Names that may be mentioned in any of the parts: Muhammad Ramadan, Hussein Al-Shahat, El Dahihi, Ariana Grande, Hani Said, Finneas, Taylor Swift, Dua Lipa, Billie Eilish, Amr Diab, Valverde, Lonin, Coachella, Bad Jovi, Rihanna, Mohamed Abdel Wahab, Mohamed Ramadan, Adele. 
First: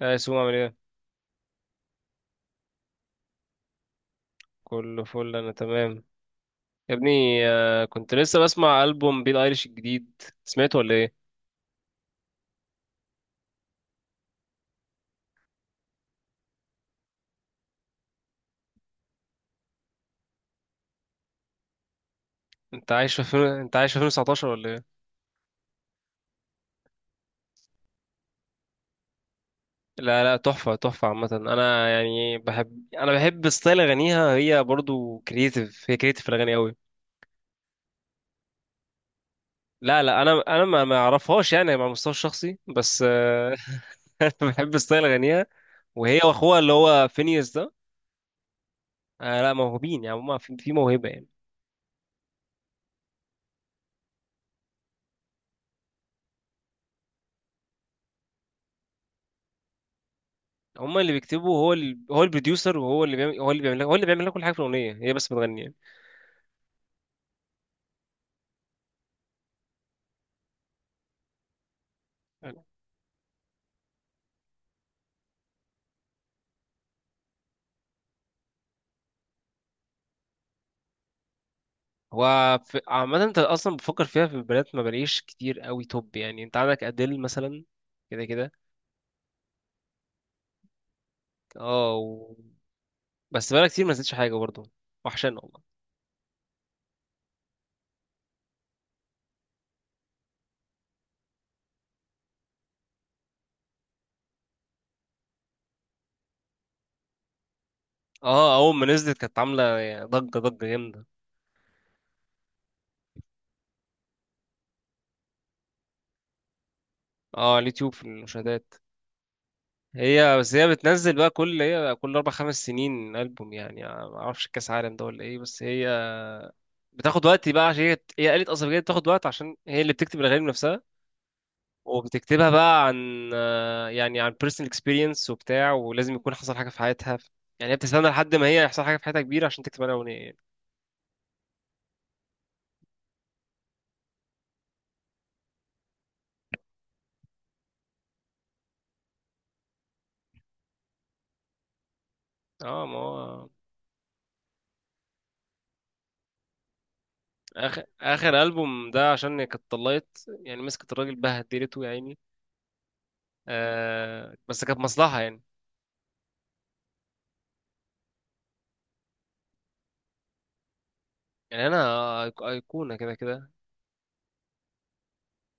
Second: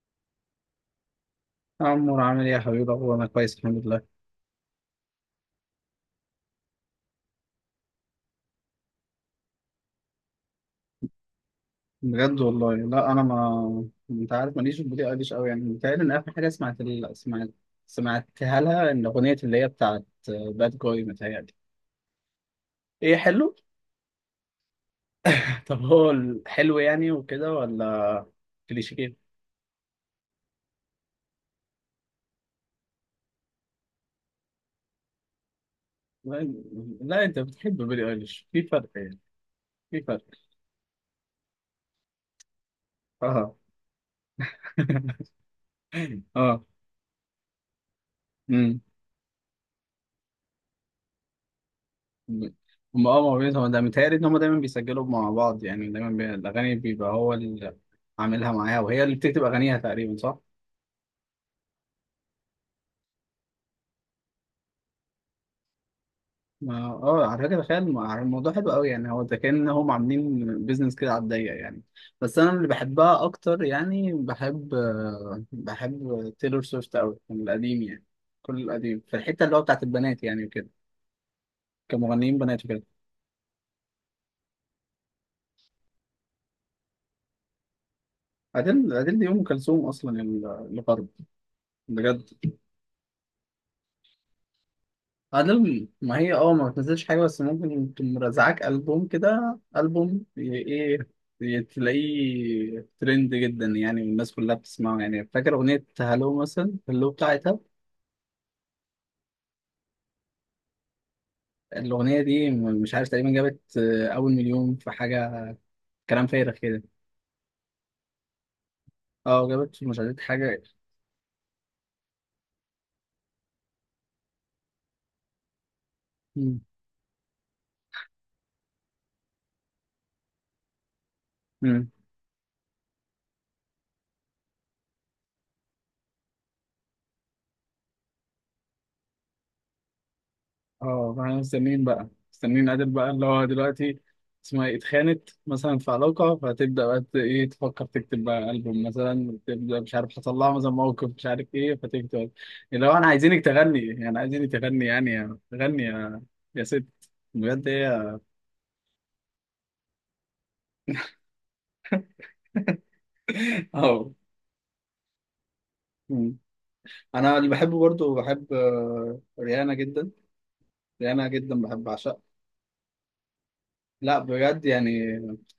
يا يسوع عامل ايه؟ يا عمور، عامل ايه يا حبيبي؟ هو انا كويس الحمد لله. كله فل، انا تمام يا ابني. كنت لسه بسمع البوم بيل ايريش الجديد، سمعته ولا ايه؟ بجد والله لا، انا، ما انت عارف، ماليش في البوليس قديش قوي. يعني متهيألي ان اخر حاجه سمعت ال... سمعت سمعتها لها ان اغنيه اللي هي بتاعت باد جوي، متهيألي. انت عايش ايه، في فين؟ حلو. انت عايش في 2019 ولا ايه؟ طب هو الحلو يعني وكده ولا كليشيه؟ لا لا، تحفه تحفه. عامه انا يعني بحب، انا بحب ستايل اغانيها، هي برضو كرييتيف، هي كرييتيف في لا الاغاني قوي. لا، انت بتحب بيلي ايليش؟ في فرق يعني، لا في لا، فرق. انا ما اعرفهاش يعني على المستوى الشخصي، بس اه. آه، انا بحب ستايل اغانيها، وهي واخوها اه. اللي هو فينيوس ده. آه لا، موهوبين يعني، هما في موهبه يعني. هم، اه موجودين. هو ده متهيألي إن هم دايما بيسجلوا مع بعض يعني، الأغاني بيبقى هو اللي عاملها معاها وهي اللي بتكتب أغانيها تقريبا، صح؟ هما اللي بيكتبوا، هو البروديوسر، وهو اللي بيعمل لك هو اللي بيعمل لك كل حاجه في الاغنيه، هي بس بتغني. على فكرة تخيل الموضوع حلو قوي يعني. هو ده كأن هم عاملين بيزنس كده على الضيق يعني. بس أنا يعني اللي بحبها أكتر يعني، بحب تيلور سويفت أوي من القديم يعني، كل القديم في الحتة اللي هو بتاعت البنات يعني وكده، كمغنيين بنات وكده. عامه انت اصلا بفكر فيها، في البنات ما بلاقيش كتير قوي توب، يعني انت عندك اديل مثلا، كده كده. أديل دي أم كلثوم أصلا، الغرب، اه بجد. و... بس بقالها كتير ما نزلتش حاجه برضه، وحشان والله. ألبوم، ما هي ما بتنزلش حاجة، بس ممكن تقوم مرزعاك ألبوم كده، ألبوم، تلاقيه ترند جدا يعني، والناس كلها بتسمعه يعني. فاكر أغنية هالو مثلا؟ هالو بتاعتها. اه اول ما نزلت كانت عامله يعني ضجه، ضجه جامده. الأغنية دي مش عارف تقريبا جابت أول مليون في حاجة، كلام فارغ كده. اه على اليوتيوب في المشاهدات. اه، جابت مش عارف هي بس حاجة. هي بتنزل بقى كل كل 4 5 سنين البوم، يعني ما اعرفش كاس عالم ده ولا ايه، بس هي مم. بتاخد وقت بقى، عشان هي آلة أصلا، بجد بتاخد وقت عشان هي اللي بتكتب الأغاني بنفسها، مم. وبتكتبها بقى عن يعني عن personal experience وبتاع، ولازم يكون حصل حاجة في حياتها، يعني هي بتستنى لحد ما هي يحصل حاجة في حياتها كبيرة عشان تكتب عليها أغنية يعني. اه، فاحنا مستنيين بقى، مستنيين عادل بقى اللي هو دلوقتي اسمها ايه اتخانت مثلا في علاقة، فتبدأ بقى ت- ايه تفكر تكتب بقى ألبوم مثلا، تبدأ مش عارف حصل لها مثلا موقف مش عارف ايه، فتكتب اه اللي هو ما انا عايزينك هو تغني يعني، عايزينك تغني يعني، تغني يا ست. بجد، آخر هي. آخر ألبوم ده عشان هي كانت طلقت يعني، مسكت الراجل بهدلته يا عيني. اه. آه بس كانت مصلحة يعني. مم. انا اللي بحبه برضو، بحب آه، ريانا جدا، ريانا جدا يعني أنا بحب، اعشقها. أيقونة كده كده. لا بجد يعني،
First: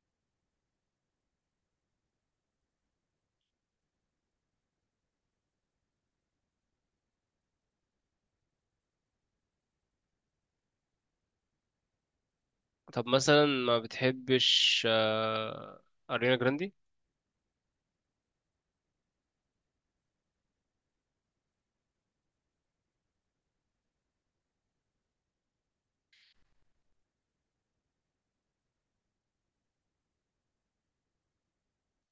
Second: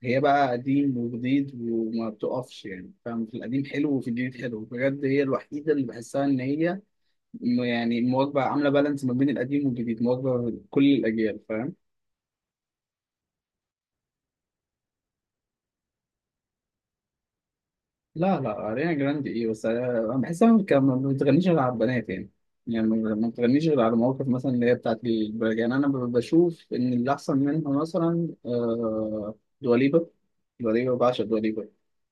هي بقى قديم وجديد وما بتقفش يعني، فاهم، في القديم حلو وفي الجديد حلو، بجد هي الوحيدة اللي بحسها إن هي يعني مواكبة، عاملة بالانس ما بين القديم والجديد، مواكبة كل الأجيال، فاهم. طب مثلا، ما بتحبش أريانا جراندي؟ لا لا، أريانا جراندي إيه، بس أنا بحسها ما بتغنيش غير على البنات يعني، يعني ما بتغنيش غير على مواقف مثلا اللي هي بتاعت البنات يعني. أنا بشوف إن اللي أحسن منها مثلا دواليبا. دواليبا بعشق دواليبا.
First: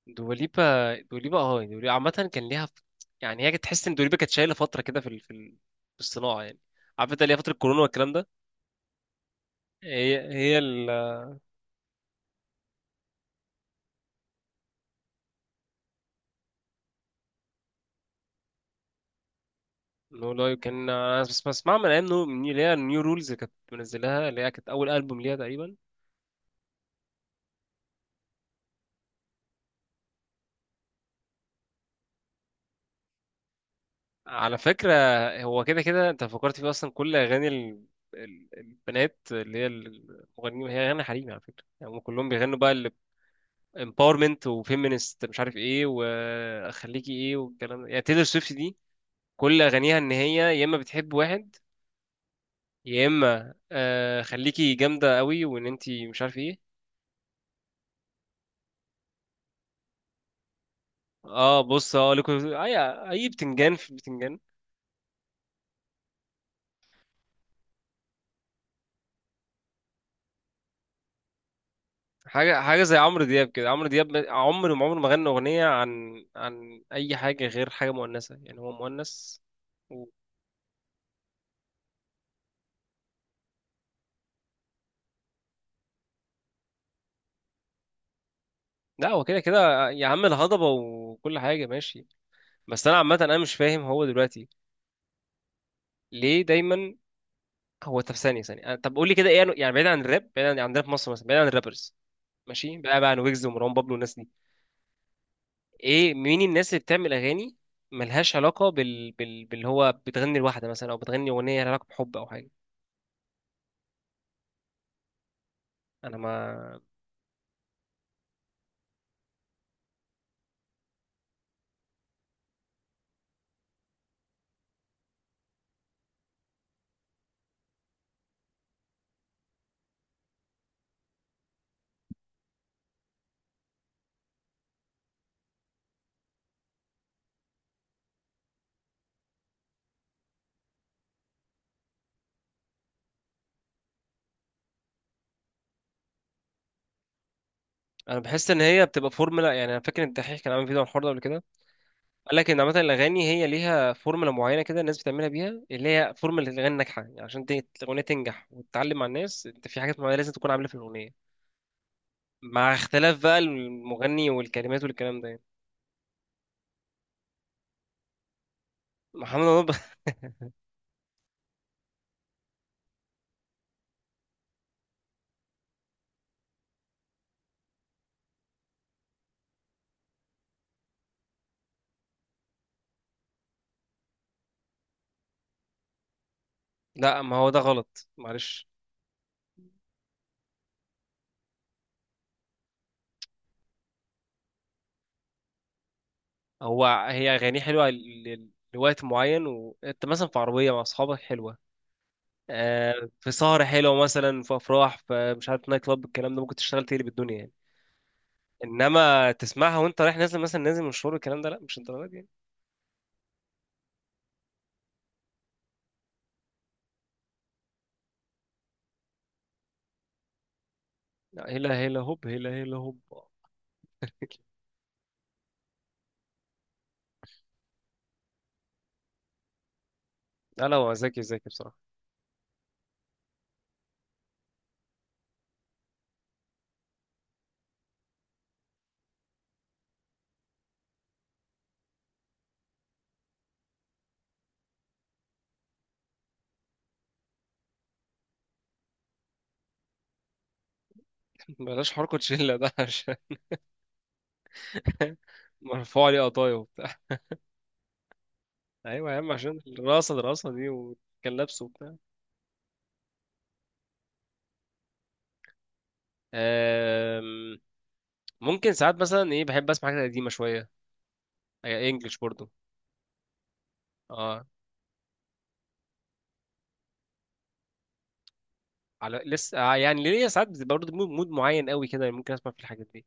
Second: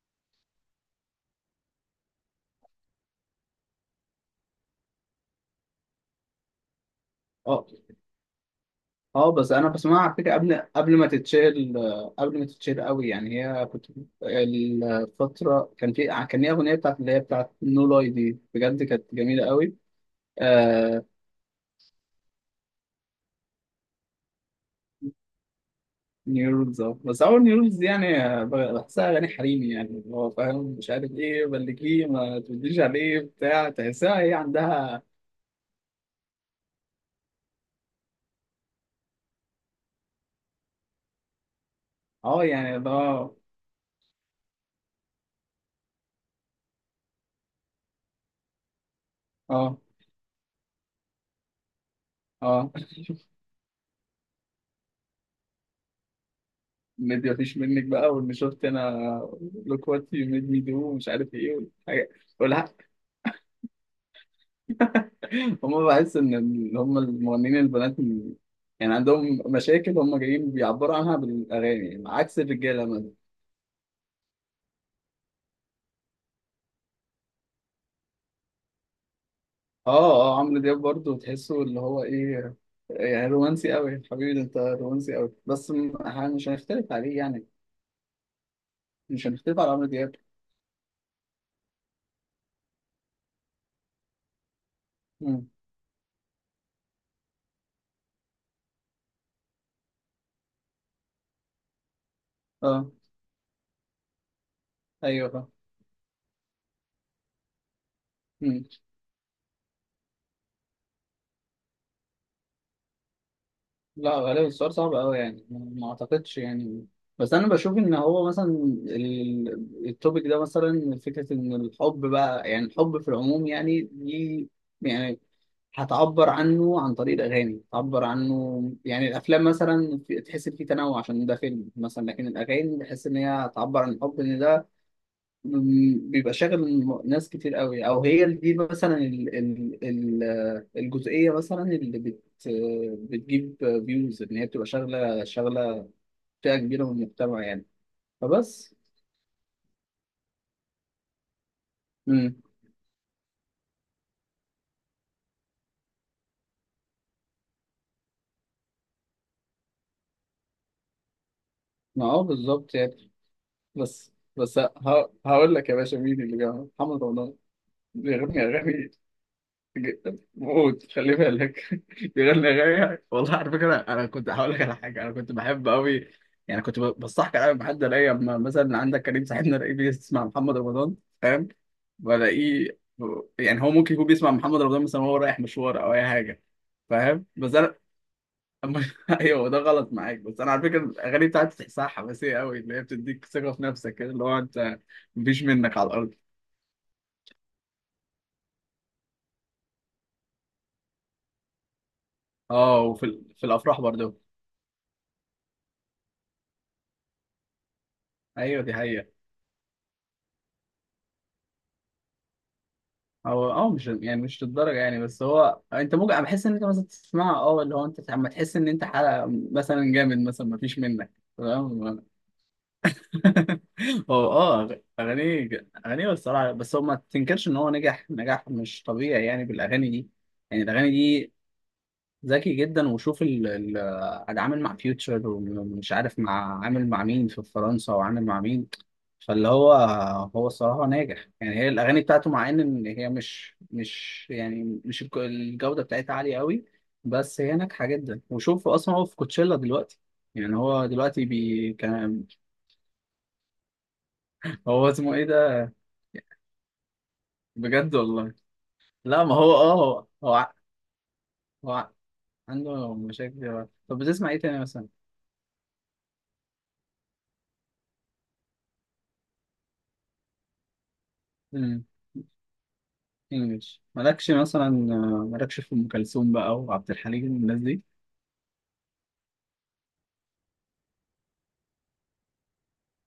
دوليبا، دوليبا، اه. يعني دوليبا عامة كان ليها يعني هي كانت تحس ان دوليبا كانت شايلة فترة كده في الصناعة يعني، عارف انت، اللي هي فترة اه، كورونا والكلام ده. اه، بس انا بسمعها على هي فكره قبل هي ال قبل ما تتشهر، قبل ما تتشهر قوي يعني. هي كنت الفتره، كان ليها اغنيه بتاعت اللي هي بتاعت نو لاي دي، بجد كانت جميله قوي. نو لا كان، آه، انا بس بسمع من ايام من اللي هي النيو رولز، اللي كانت منزلها، اللي هي كانت اول البوم ليها تقريبا. نيو رولز. اه، بس اول نيو رولز دي يعني، بحسها اغاني حريمي يعني، اللي هو فاهم مش عارف ايه، بلكيه ما تقوليش عليه بتاع، تحسها هي على فكرة، عندها. هو كده كده انت فكرت فيه اصلا، كل اغاني ال... ال- البنات اللي هي المغنيين هي اغاني حريمي على فكرة، يعني هم كلهم اه بيغنوا بقى يعني اللي ال هو. empowerment و feminist، مش عارف ايه واخليكي ايه والكلام ده. يعني تيلر سويفت دي كل اه، اغانيها ان هي يا اما بتحب واحد، اه، يا اما آه خليكي جامده قوي وان انتي مش عارف ايه. ميد مفيش منك بقى، واللي شفت انا لوك وات يو ميد مي دو، مش عارف ايه اه بص والحاجات. اه، لكم اي والح- اي بتنجان في بتنجان. هم، بحس ان اللي هم المغنيين البنات، يعني عندهم مشاكل هم جايين بيعبروا عنها بالاغاني، عكس حاجه حاجه الرجاله زي مثلا. عمرو دياب كده، عمرو دياب عمره ما غنى اغنيه عن اي حاجه غير حاجه مؤنثه، يعني هو مؤنث و... اه، اه، عمرو دياب برضه تحسه اللي هو ايه، يعني رومانسي قوي حبيبي ده، انت رومانسي قوي، بس مش هنختلف عليه يعني، لا هو مش كده هنختلف على عمرو كده يا دياب. عم الهضبه وكل حاجه ماشي. بس انا عامه انا مش فاهم هو دلوقتي مم. ليه دايما. هو طب ثانيه طب قول لي كده، ايه يعني بعيد عن الراب، بعيد عن راب مصر مثلا، بعيد عن الرابرز، ماشي، اه، بقى عن ويجز ومروان بابلو والناس دي، ايوه، ايه مين الناس اللي بتعمل اغاني ملهاش فاهم. علاقه باللي هو بتغني لوحده مثلا، او بتغني اغنيه لها علاقه بحب او حاجه. لا، غالبا السؤال صعب قوي يعني، ما انا اعتقدش ما يعني. بس انا بشوف ان هو مثلا التوبيك ده مثلا، فكره ان الحب بقى، يعني الحب في العموم يعني، دي يعني هتعبر عنه عن طريق الاغاني، هتعبر عنه يعني. الافلام مثلا تحس ان في تنوع عشان ده فيلم مثلا، لكن الاغاني بحس ان هي هتعبر عن الحب، ان ده بيبقى شاغل ناس كتير قوي، او هي دي مثلا ال الجزئيه مثلا اللي بتجيب فيوز، ان هي بتبقى شغله، شغله فئه كبيره من المجتمع يعني. انا بحس ان فبس. هي بتبقى فورمولا، يعني انا فاكر ان الدحيح كان عامل فيديو عن الحوار ده قبل كده، قال امم. لك ان عامه الاغاني هي ليها فورمولا معينه كده الناس بتعملها بيها، اللي هي فورمولا الاغاني الناجحه، يعني عشان الاغنيه تنجح وتتعلم مع الناس، انت في حاجات معينه لازم تكون عاملها في الاغنيه، ما هو مع بالظبط يعني. اختلاف بقى بس، المغني والكلمات والكلام ده يعني. هقول لك يا باشا، مين اللي جابها؟ محمد رمضان بيغني اغاني محمد رمضان جدا، موت خلي بالك. بيغني اغاني والله. على فكره انا كنت هقول لك على حاجه، انا كنت بحب قوي يعني، كنت بستحقر قوي بحد، الاقي اما مثلا عندك كريم صاحبنا، الاقيه بيسمع محمد رمضان، فاهم، بلاقيه يعني، هو ممكن يكون بيسمع محمد رمضان مثلا وهو رايح مشوار او اي حاجه، لا فاهم. ما هو بس ده انا غلط معلش. أما- ايوه، ده غلط معاك، بس انا على فكره الاغاني بتاعتي تحسها حماسيه قوي، اللي هي بتديك ثقه في نفسك كده، اللي هو انت مفيش منك على الارض. هو هي أغانيه حلوة لوقت معين، وأنت مثلا في عربية مع أصحابك حلوة، اه، وفي في في سهرة الافراح حلوة برضه. مثلا، في أفراح، في مش عارف نايت كلاب، الكلام ده ممكن تشتغل تقلب الدنيا يعني. ايوه، دي حقيقه. إنما تسمعها وأنت رايح، نازل مثلا نازل من الشغل، الكلام ده لا، مش الدرجة دي يعني. هو مش يعني، مش للدرجه يعني، بس هو انت ممكن، أنا بحس ان انت مثلا تسمعه، اللي هو انت لما تحس ان انت حلقه مثلا جامد مثلا، ما فيش منك. لا هلا هلا تمام. هوب، هلا هلا هوب. هو، اغانيه الصراحه، بس هو ما تنكرش ان هو نجح نجاح مش طبيعي يعني بالاغاني دي، يعني لا لا، الاغاني هو ذكي، دي ذكي بصراحة. ذكي جدا. وشوف ال عاد عامل مع فيوتشر، ومش عارف مع، عامل مع مين في فرنسا، وعامل مع مين. فاللي هو، هو الصراحة ناجح يعني، هي الأغاني بتاعته مع إن هي مش يعني مش، الجودة بتاعتها عالية قوي، بس هي ناجحة جدا. وشوف أصلا هو في كوتشيلا دلوقتي، يعني هو دلوقتي بي بلاش حركة كان، شلة ده عشان هو اسمه إيه ده؟ مرفوع عليه قطايا وبتاع. بجد والله. أيوة يا لا، عم، ما هو، عشان هو الرقصة، هو, الرقصة دي، وكان لابسه هو ع- وبتاع. عنده مشاكل دلوقتي. طب بتسمع إيه تاني مثلا؟ آم، ممكن ساعات مثلا إيه، بحب أسمع حاجات قديمة شوية، امم. هي انجلش برضو. إنجلش؟ مالكش اه مثلا، مالكش في أم كلثوم بقى وعبد الحليم والناس دي؟ على لسه يعني ليا ساعات بتبقى برضو مود معين قوي كده، ممكن اسمع في الحاجات دي،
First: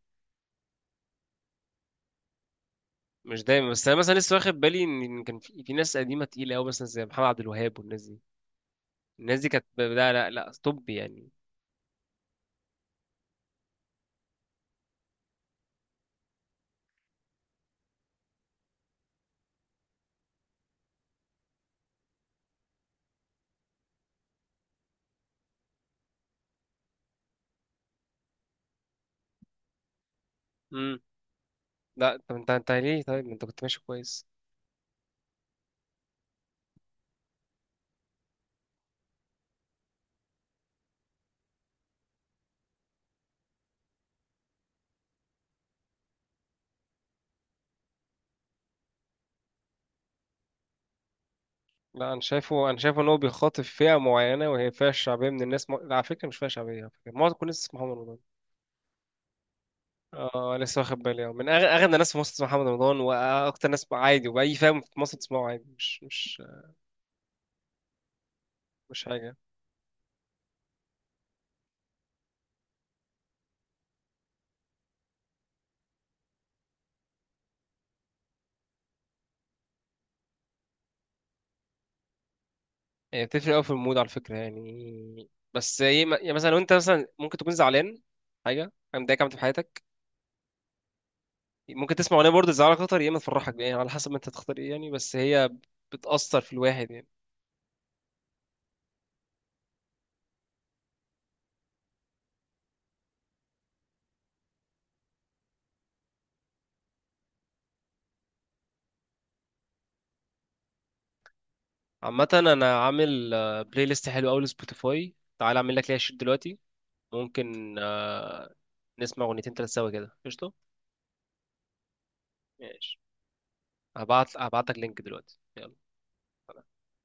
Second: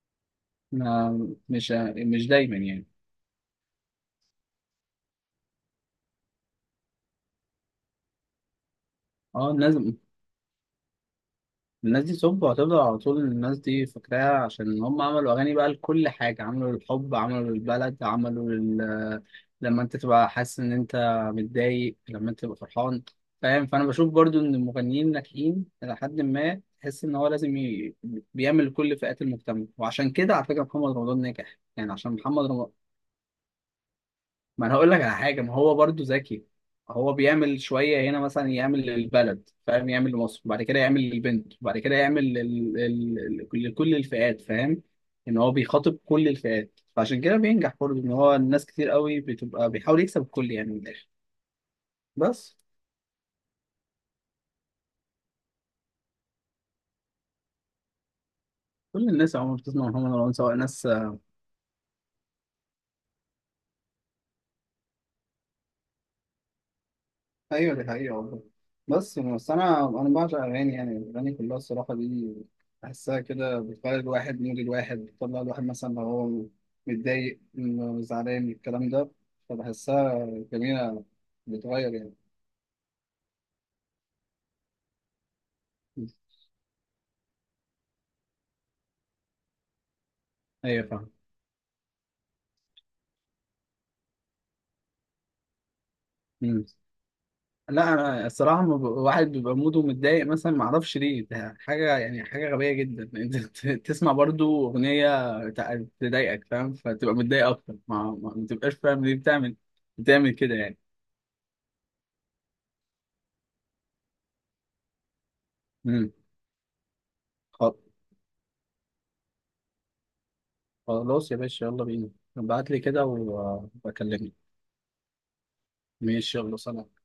مش، دايما يعني، مش دايما. بس انا مثلا لسه واخد بالي ان إن كان في, في ناس قديمه تقيله قوي مثلا زي محمد عبد الوهاب والناس دي، الناس دي اه، كانت الناس لا لا لا طب يعني. الناس دي سب، وهتفضل على طول الناس دي فاكراها عشان هم عملوا أغاني بقى لكل حاجة، عملوا للحب، عملوا للبلد، لما أنت تبقى حاسس إن أنت متضايق، لما أنت تبقى فرحان، فاهم. فأنا بشوف برضو إن المغنيين الناجحين إلى حد ما، تحس إن هو لازم بيعمل لكل فئات المجتمع. وعشان كده على فكرة محمد امم. رمضان ناجح يعني، عشان لا طب محمد انت رمضان، ليه؟ طيب ما انت كنت ماشي كويس. ما انا هقول لك على حاجه، ما هو برضو ذكي. هو بيعمل شويه هنا مثلا، يعمل للبلد فاهم، يعمل لمصر، وبعد كده يعمل للبنت، وبعد كده يعمل لكل الفئات، فاهم، ان هو بيخاطب كل الفئات، فعشان كده بينجح برضو. ان هو، الناس كتير قوي بتبقى، بيحاول يكسب الكل يعني من الاخر. لا انا بس، شايفه، انا شايفه ان هو بيخاطب فئه معينه، وهي فئه شعبيه من الناس، على فكره مش فئه شعبيه، على فكره معظم كل الناس اسمها محمد رمضان. كل الناس عموما بتسمع محمد رمضان سواء اه لسه ناس. واخد بالي، اه من اغنى ناس في مصر اسمها محمد رمضان، واكتر ناس عادي، واي فئه في مصر تسمعه عادي، مش مش ايوه، دي حقيقة والله. مش بس حاجة. بس انا بعشق اغاني يعني، الاغاني كلها الصراحة دي، بحسها كده بتغير الواحد، مود الواحد بتطلع، الواحد مثلا لو هو متضايق إنه زعلان الكلام ده، فبحسها جميلة، بتغير يعني. يعني بتفرق أوي في المود على فكرة يعني، بس هي يعني مثلا لو أنت مثلا ممكن تكون زعلان، حاجة حاجة مضايقك عملت في حياتك، ايوه، فاهم. ممكن تسمع أغنية برضه تزعلك أكتر، يا إما تفرحك، يعني على حسب ما أنت تختار إيه يعني، بس هي بتأثر في مم. الواحد يعني. لا، انا الصراحه ما، واحد بيبقى موده متضايق مثلا، ما اعرفش ليه، ده حاجه يعني حاجه غبيه جدا. انت تسمع برضو اغنيه تضايقك فاهم، فتبقى متضايق اكتر، ما ما تبقاش فاهم ليه بتعمل كده يعني. عامة أنا عامل بلاي ليست حلو أوي لسبوتيفاي، تعال أعمل لك ليها مم. شير دلوقتي، ممكن خل- نسمع أغنيتين تلات سوا كده، قشطة. خلاص يا باشا، يلا بينا. ابعت لي ماشي، كده وبكلمك. هبعت لك لينك دلوقتي يلا. ماشي، يلا، سلام.